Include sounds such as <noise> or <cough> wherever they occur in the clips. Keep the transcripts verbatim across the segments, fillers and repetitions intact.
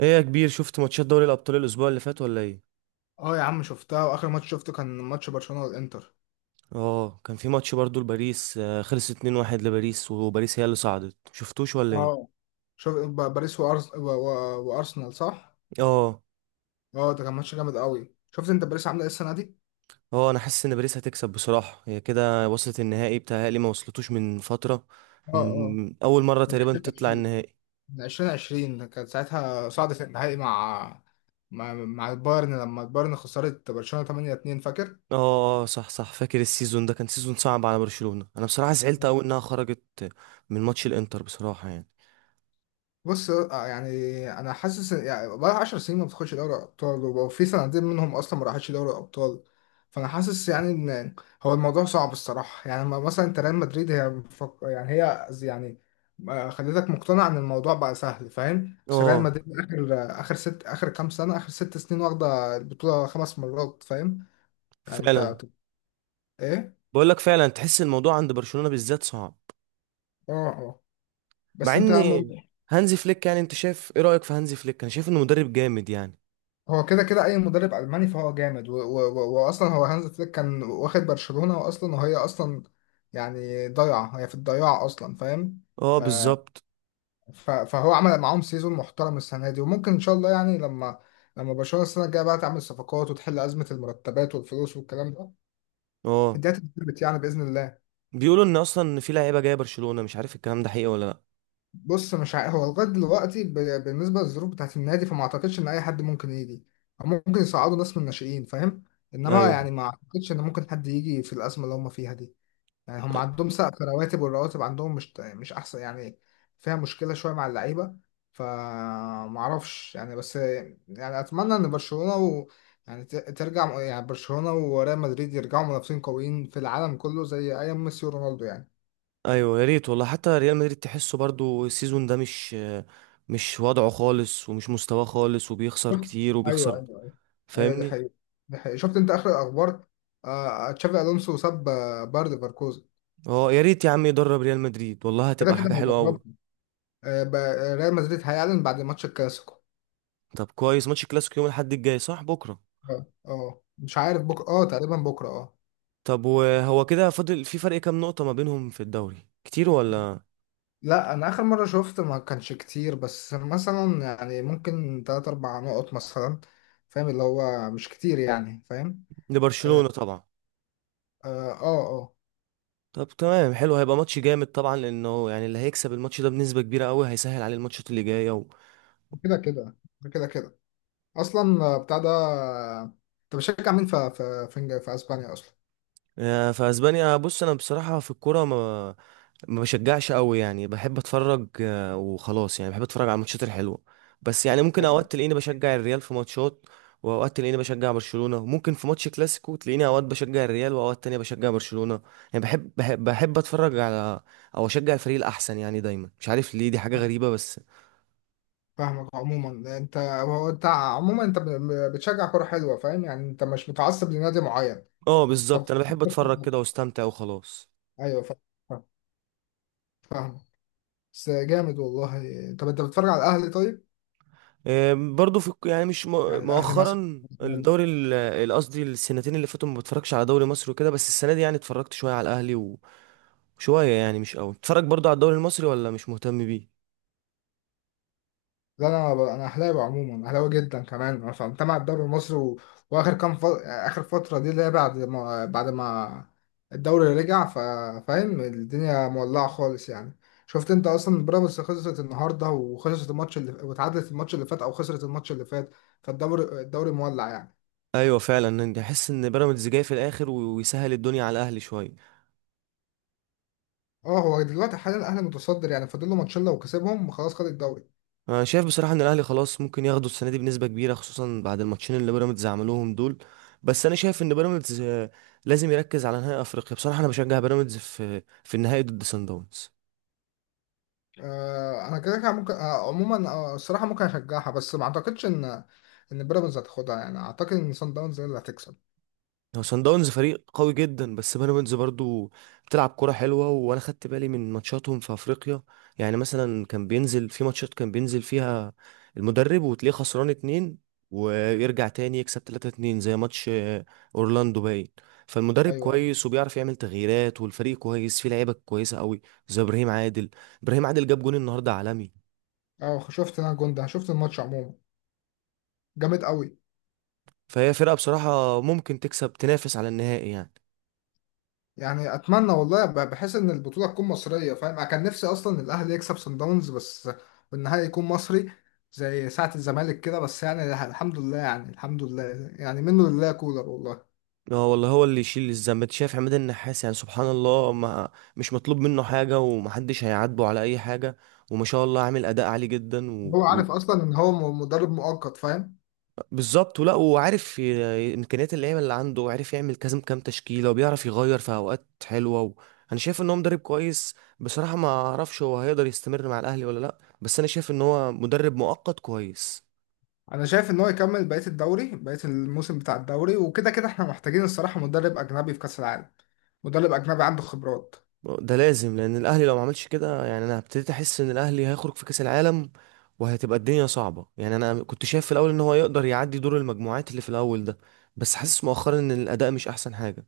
ايه يا كبير، شفت ماتشات دوري الابطال الاسبوع اللي فات ولا ايه؟ اه يا عم، شفتها. واخر ماتش شفته كان ماتش برشلونة والانتر. اه، كان في ماتش برضو لباريس، آه، خلص اتنين واحد لباريس. وباريس هي اللي صعدت، شفتوش ولا ايه؟ اه، شوف، ب- باريس وأرس... و... و... وارسنال، صح. اه اه، ده كان ماتش جامد قوي. شفت انت باريس عامله ايه السنه دي؟ اه، انا حاسس ان باريس هتكسب بصراحة. هي كده وصلت النهائي، بتهيألي ما وصلتوش من فترة، اه اه، من اول مرة من تقريبا تطلع ألفين وعشرين، النهائي. من ألفين وعشرين كانت ساعتها صعدت النهائي مع مع, مع البايرن، لما البايرن خسرت برشلونة تمانية اتنين، فاكر؟ اه. آه، صح صح، فاكر السيزون ده كان سيزون صعب على برشلونة. انا بصراحة زعلت قوي انها خرجت من ماتش الانتر بصراحة يعني. بص، آه، آه، يعني انا حاسس إن- يعني بقى 10 سنين ما بتاخدش دوري ابطال، وفي سنتين منهم اصلا ما راحتش دوري ابطال. فانا حاسس يعني ان هو الموضوع صعب الصراحه، يعني ما- مثلا انت ريال مدريد هي مفك... يعني هي زي- يعني آه، خلتك مقتنع ان الموضوع بقى سهل، فاهم؟ بس ريال اه مدريد اخر اخر ست اخر كام سنه اخر ست سنين واخده البطوله خمس مرات، فاهم يعني انت؟ فعلا. ايه، بقول لك فعلا تحس الموضوع عند برشلونة بالذات صعب، اه اه. مع بس انت ان م- هانزي فليك، يعني انت شايف ايه رأيك في هانزي فليك؟ انا شايف انه مدرب جامد يعني. هو كده كده اي مدرب الماني فهو جامد و- و- و- واصلا هو هانز فليك كان واخد برشلونة، واصلا وهي اصلا يعني ضايعة، هي في الضياع اصلا، فاهم؟ اه آه، بالظبط. ف- فهو عمل معاهم سيزون محترم السنة دي، وممكن ان شاء الله يعني لما لما برشلونة السنة الجاية بقى تعمل صفقات وتحل أزمة المرتبات والفلوس والكلام ده، اه، الدنيا تتظبط يعني بإذن الله. بيقولوا ان اصلا ان في لعيبه جايه برشلونة، مش عارف الكلام ده حقيقي ولا لا. بص مش عارف، هو لغايه دلوقتي ب- بالنسبه للظروف بتاعت النادي، فما اعتقدش ان اي حد ممكن يجي، او ممكن يصعدوا ناس من الناشئين، فاهم؟ انما ايوه. يعني ما اعتقدش ان ممكن حد يجي في الازمه اللي هم فيها دي. يعني هم عندهم سقف رواتب، والرواتب عندهم مش مش احسن يعني، فيها مشكله شويه مع اللعيبه. فما اعرفش يعني، بس يعني اتمنى ان برشلونه و يعني ت- ترجع يعني برشلونه وريال مدريد يرجعوا منافسين قويين في العالم كله زي ايام ميسي ورونالدو يعني. ايوه يا ريت والله. حتى ريال مدريد تحسه برضو السيزون ده مش مش وضعه خالص، ومش مستواه خالص، وبيخسر شفت؟ كتير ايوه وبيخسر. ايوه ايوه. ايوه دي فاهمني؟ حقيقة، دي حقيقة. شفت انت اخر الاخبار؟ آه آه، تشافي الونسو ساب آه، باير ليفركوزن. اه، يا ريت يا عم يدرب ريال مدريد، والله كده هتبقى كده حاجة حلوة قوي. هيدربهم. آه بقى- ريال مدريد هيعلن بعد ماتش الكلاسيكو. طب كويس، ماتش كلاسيكو يوم الاحد الجاي صح، بكرة؟ اه اه، مش عارف بكره، اه تقريبا بكره اه. طب وهو كده، فاضل في فرق كام نقطة ما بينهم في الدوري، كتير ولا؟ لا انا اخر مره شفت ما كانش كتير، بس مثلا يعني ممكن تلات اربع نقط مثلا، فاهم، اللي هو مش كتير يعني، فاهم. لبرشلونة طبعا. اه اه، آه. طب تمام حلو، هيبقى ماتش جامد طبعا، لانه يعني اللي هيكسب الماتش ده بنسبة كبيرة قوي هيسهل عليه الماتشات اللي جاية و. كده كده، كده كده. اصلا آه، بتاع ده، آه، انت بتشجع مين في في في, في اسبانيا اصلا؟ آه، فاسبانيا بص، انا بصراحة في الكورة ما ما بشجعش قوي. يعني بحب اتفرج آه، وخلاص، يعني بحب اتفرج على الماتشات الحلوة. بس يعني ممكن أيوة. اوقات تلاقيني بشجع الريال في ماتشات، واوقات تلاقيني بشجع برشلونة. ممكن في ماتش كلاسيكو تلاقيني اوقات بشجع الريال، واوقات تانية بشجع برشلونة. يعني بحب بحب, بحب اتفرج على، او اشجع الفريق الاحسن يعني دايما. مش عارف ليه، دي حاجة غريبة بس. فاهمك. عموما انت، هو انت عموما انت ب- بتشجع كرة حلوة، فاهم يعني، انت مش متعصب لنادي معين. اه طب، بالظبط، انا بحب اتفرج كده واستمتع وخلاص. <laughs> ايوه فاهم، فاهم، فاهم. بس جامد والله. طب انت بتتفرج على الاهلي طيب؟ آه، برضو في الك- يعني مش يعني م- الاهلي مثلا. مؤخرا الدوري ال- ال- قصدي السنتين اللي فاتوا ما بتفرجش على دوري مصر وكده، بس السنه دي يعني اتفرجت شويه على الاهلي و- وشويه، يعني مش قوي. اتفرج برضو على الدوري المصري، ولا مش مهتم بيه. لا انا، انا اهلاوي عموما، اهلاوي جدا كمان، عشان تابع الدوري المصري، و... واخر كام ف... اخر فتره دي، اللي هي بعد ما بعد ما الدوري رجع، ف... فاهم، الدنيا مولعه خالص يعني. شفت انت اصلا بيراميدز خسرت النهارده، وخسرت الماتش اللي، وتعادلت الماتش اللي فات او خسرت الماتش اللي فات، فالدوري الدوري مولع يعني. ايوه فعلا، احس ان بيراميدز جاي في الاخر و- ويسهل الدنيا على الاهلي شويه. اه هو دلوقتي حاليا الاهلي متصدر يعني، فاضل له ماتشين لو كسبهم خلاص خد الدوري. انا شايف بصراحه ان الاهلي خلاص ممكن ياخدوا السنه دي بنسبه كبيره، خصوصا بعد الماتشين اللي بيراميدز عملوهم دول. بس انا شايف ان بيراميدز آه، لازم يركز على نهائي افريقيا بصراحه. انا بشجع بيراميدز في في النهائي ضد سان داونز. آه، انا كده كده ممكن، آه، عموما آه، الصراحه ممكن اشجعها، بس ما اعتقدش ان ان بيراميدز هتاخدها يعني، اعتقد ان سان داونز هي اللي هتكسب. هو صن داونز فريق قوي جدا، بس بيراميدز برضو بتلعب كرة حلوة، وانا خدت بالي من ماتشاتهم في افريقيا. يعني مثلا، كان بينزل في ماتشات كان بينزل فيها المدرب وتلاقيه خسران اتنين، ويرجع تاني يكسب تلاتة اتنين. زي ماتش آه، اورلاندو باين. فالمدرب ايوه ايوه. كويس وبيعرف يعمل تغييرات، والفريق كويس فيه لعيبة كويسة قوي زي ابراهيم عادل. ابراهيم عادل جاب جون النهاردة عالمي. اه شفت، انا الجون ده شفت الماتش عموما، جامد قوي. فهي فرقة بصراحة ممكن تكسب، تنافس على النهائي يعني. يعني اتمنى والله، ب- بحس ان البطوله تكون مصريه، فاهم، انا كان نفسي اصلا الاهلي يكسب سان داونز، بس والنهائي يكون مصري، زي ساعه الزمالك كده، بس يعني الحمد لله، يعني الحمد لله. يعني منه لله كولر والله. اه والله، هو اللي يشيل الذنب. انت شايف عماد النحاس؟ يعني سبحان الله، ما مش مطلوب منه حاجة، ومحدش هيعاتبه على أي حاجة، وما شاء الله عامل أداء عالي جدا. و... هو و... عارف اصلا ان هو م- مدرب مؤقت، فاهم. بالظبط، ولا وعارف ي- إمكانيات اللعيبة اللي عنده، وعارف يعمل كذا كام تشكيلة، وبيعرف يغير في أوقات حلوة. و... أنا شايف إن هو مدرب كويس بصراحة. ما أعرفش هو هيقدر يستمر مع الأهلي ولا لأ، بس أنا شايف إن هو مدرب مؤقت كويس. انا شايف ان هو يكمل بقيه الدوري، بقيه الموسم بتاع الدوري، وكده كده احنا محتاجين الصراحه مدرب اجنبي في كاس العالم، مدرب اجنبي عنده خبرات. ده لازم، لان الاهلي لو ما عملش كده يعني انا ابتديت احس ان الاهلي هيخرج في كاس العالم، وهتبقى الدنيا صعبه يعني. انا كنت شايف في الاول ان هو يقدر يعدي دور المجموعات اللي في الاول ده، بس حاسس مؤخرا ان الاداء مش احسن حاجه.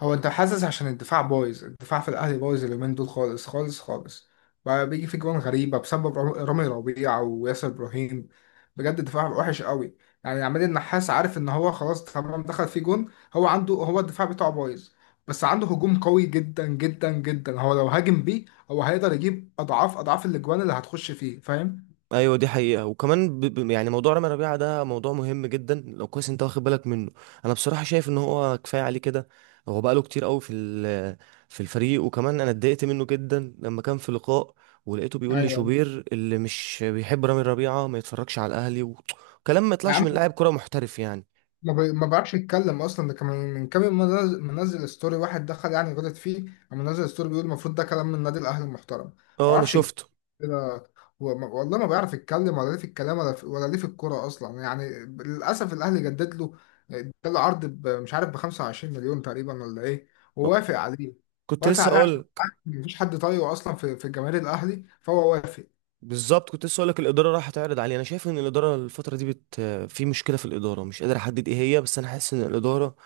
هو انت حاسس؟ عشان الدفاع بايظ، الدفاع في الاهلي بايظ اليومين دول خالص خالص خالص، بقى بيجي في جوان غريبه بسبب رام- رامي ربيعه وياسر ابراهيم. بجد الدفاع وحش قوي، يعني عماد النحاس عارف ان هو خلاص تمام دخل في جون. هو عنده، هو الدفاع بتاعه بايظ بس عنده هجوم قوي جدا جدا جدا. هو لو هاجم بيه، هو هيقدر يجيب اضعاف اضعاف الاجوان اللي هتخش فيه، فاهم. ايوه دي حقيقة. وكمان ب... ب... يعني موضوع رامي ربيعة ده موضوع مهم جدا، لو كويس انت واخد بالك منه. انا بصراحة شايف ان هو كفاية عليه كده. هو بقاله كتير قوي في ال... في الفريق، وكمان انا اتضايقت منه جدا لما كان في لقاء، ولقيته بيقول لي ايوه أيوة. شوبير اللي مش بيحب رامي ربيعة ما يتفرجش على الاهلي. وكلام ما يا يطلعش من عم، لاعب كرة محترف يعني. ما بي- ما بيعرفش يتكلم اصلا. ده كان من كام يوم منزل منزل ستوري، واحد دخل يعني غلط فيه، قام منزل ستوري بيقول المفروض ده كلام من نادي الاهلي المحترم، ما اه انا بيعرفش يتكلم شفته. كده. هو ما- والله ما بيعرف يتكلم، ولا ليه في الكلام، ولا في، ولا ليه في الكوره اصلا يعني. للاسف الاهلي جدد له، اداله عرض ب- مش عارف ب 25 مليون تقريبا ولا ايه، آه، ووافق عليه. كنت وافق لسه عليه عشان اقول. مفيش حد طايقه اصلا في في جماهير الاهلي، فهو وافق. بالظبط، كنت لسه اقول لك الاداره راح تعرض عليه. انا شايف ان الاداره الفتره دي بت، في مشكله في الاداره مش قادر احدد ايه هي، بس انا حاسس ان الاداره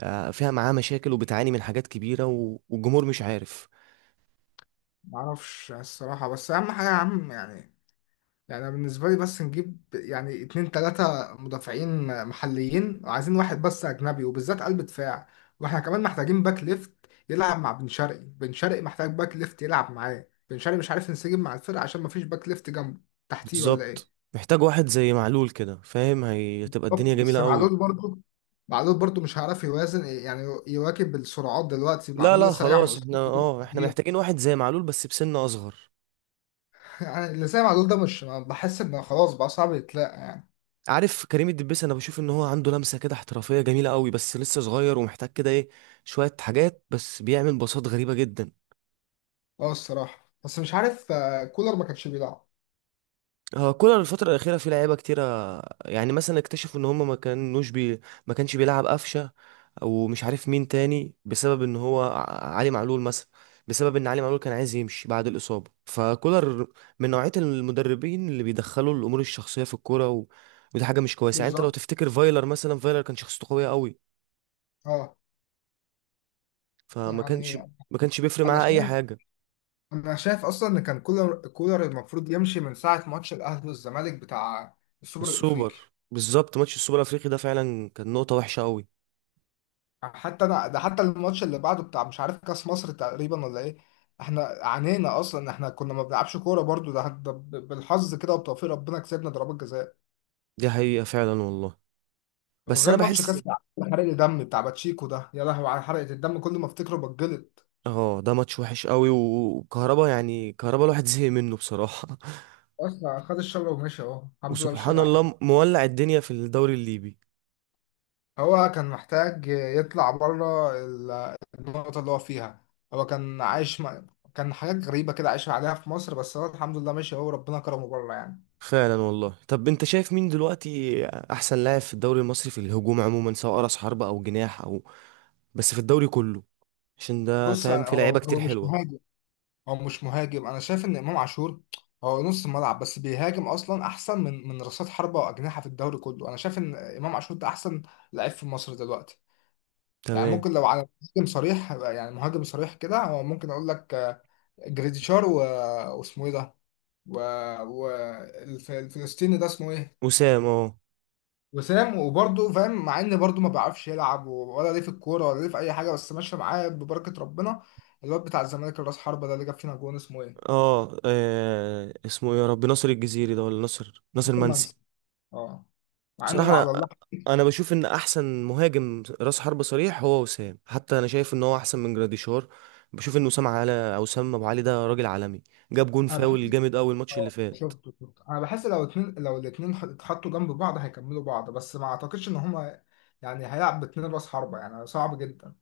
آه، فيها معاه مشاكل، وبتعاني من حاجات كبيرة و- والجمهور مش عارف. ما اعرفش الصراحه، بس اهم حاجه يا عم يعني، يعني أنا بالنسبة لي بس نجيب يعني اتنين تلاتة مدافعين محليين، وعايزين واحد بس أجنبي، وبالذات قلب دفاع. واحنا كمان محتاجين باك ليفت يلعب مع بن شرقي، بن شرقي محتاج باك ليفت يلعب معاه، بن شرقي مش عارف ينسجم مع الفرقة عشان مفيش باك ليفت جنبه، تحتيه ولا ايه. بالظبط، محتاج واحد زي معلول كده فاهم، هي- هتبقى الدنيا بالظبط. جميلة بس قوي. معلول برضه، معلول برضه مش هيعرف يوازن يعني، يواكب السرعات دلوقتي، لا معلول لا لسه راجع من خلاص، احنا أسلوب اه، احنا كبير. محتاجين واحد زي معلول بس بسن اصغر. <laughs> يعني اللي زي معلول ده مش بحس انه خلاص، بقى صعب يتلاقى. عارف كريم الدبيس؟ انا بشوف ان هو عنده لمسة كده احترافية جميلة قوي، بس لسه صغير، ومحتاج كده ايه، شوية حاجات. بس بيعمل باصات غريبة جدا. اه الصراحة، بس مش عارف آه، كولر ما كانش بيلعب. هو كولر الفترة الأخيرة في لعيبة كتيرة. يعني مثلا اكتشفوا إن هما ما كانوش بي ما كانش بيلعب قفشة، أو مش عارف مين تاني، بسبب إن هو ع- علي معلول مثلا. بسبب إن علي معلول كان عايز يمشي بعد الإصابة، فكولر من نوعية المدربين اللي بيدخلوا الأمور الشخصية في الكورة، و... ودي حاجة مش كويسة. يعني أنت لو بالظبط. تفتكر فايلر مثلا، فايلر كان شخصيته قوية قوي، اه فما كانش يعني ما كانش بيفرق انا معاه أي شايف حاجة. انا شايف اصلا ان كان كولر، كولر المفروض يمشي من ساعه ماتش الاهلي والزمالك بتاع السوبر السوبر. الافريقي. بالظبط، ماتش السوبر الأفريقي ده فعلا كان نقطة وحشة قوي. حتى انا ده، حتى الماتش اللي بعده بتاع مش عارف كاس مصر تقريبا ولا ايه، احنا عانينا اصلا، احنا كنا ما بنلعبش كوره برضو، ده, ده ب- بالحظ كده وبتوفيق ربنا كسبنا ضربات جزاء. دي حقيقة فعلا والله. بس وغير انا ماتش بحس. كاس العالم حرق الدم بتاع باتشيكو ده، يا لهوي على حرقه الدم، كل ما افتكره بتجلط. اه، ده ماتش وحش قوي و- وكهربا، يعني كهربا الواحد زهق منه بصراحة. اصلا خد الشبكه ومشي، اهو <laughs> الحمد لله مش وسبحان راجع تاني. الله مولع الدنيا في الدوري الليبي. هو كان محتاج يطلع بره ال- النقطة اللي هو فيها. هو كان عايش م... كان حاجات غريبة كده عايش عليها في مصر، بس هو الحمد لله ماشي، هو ربنا كرمه بره يعني. فعلا والله. طب انت شايف مين دلوقتي احسن لاعب في الدوري المصري في الهجوم عموما، سواء راس حربة او جناح او، بس في الدوري كله، عشان ده بص أنا- فاهم في هو لعيبة كتير هو مش حلوة. مهاجم. هو مش مهاجم أنا شايف إن إمام عاشور هو نص ملعب بس بيهاجم أصلا أحسن من من رأسات حربة وأجنحة في الدوري كله. أنا شايف إن إمام عاشور ده أحسن لعيب في مصر دلوقتي. يعني تمام. ممكن لو على مهاجم صريح، يعني مهاجم صريح كده، هو ممكن أقول لك آه، جريديشار و... واسمه إيه ده، و... و... الف- الفلسطيني ده اسمه ايه، وسام، اه. وسام. وبرضه فاهم مع ان برضه ما بيعرفش يلعب ولا ليه في الكوره ولا ليه في اي حاجه، بس ماشيه معاه ببركه ربنا. الواد بتاع الزمالك الراس حربه ده، اللي جاب فينا جون، اسمه ايه؟ اه، آه، اسمه ايه؟ يا رب، ناصر الجزيري ده ولا ناصر ناصر منسي، منسي؟ اه. مع بصراحة انه أنا، على الله. أنا بشوف إن أحسن مهاجم رأس حربة صريح هو وسام، حتى أنا شايف إن هو أحسن من جراديشار. بشوف إن وسام على، أو وسام أبو علي، ده راجل عالمي، جاب جون انا بحس، فاول جامد أوي الماتش اللي اه <laughs> فات. شفته شفته انا بحس لو اتنين لو الاتنين ح- اتحطوا جنب بعض هيكملوا بعض، بس ما اعتقدش ان هما يعني هيلعب باتنين راس حربه، يعني صعب جدا.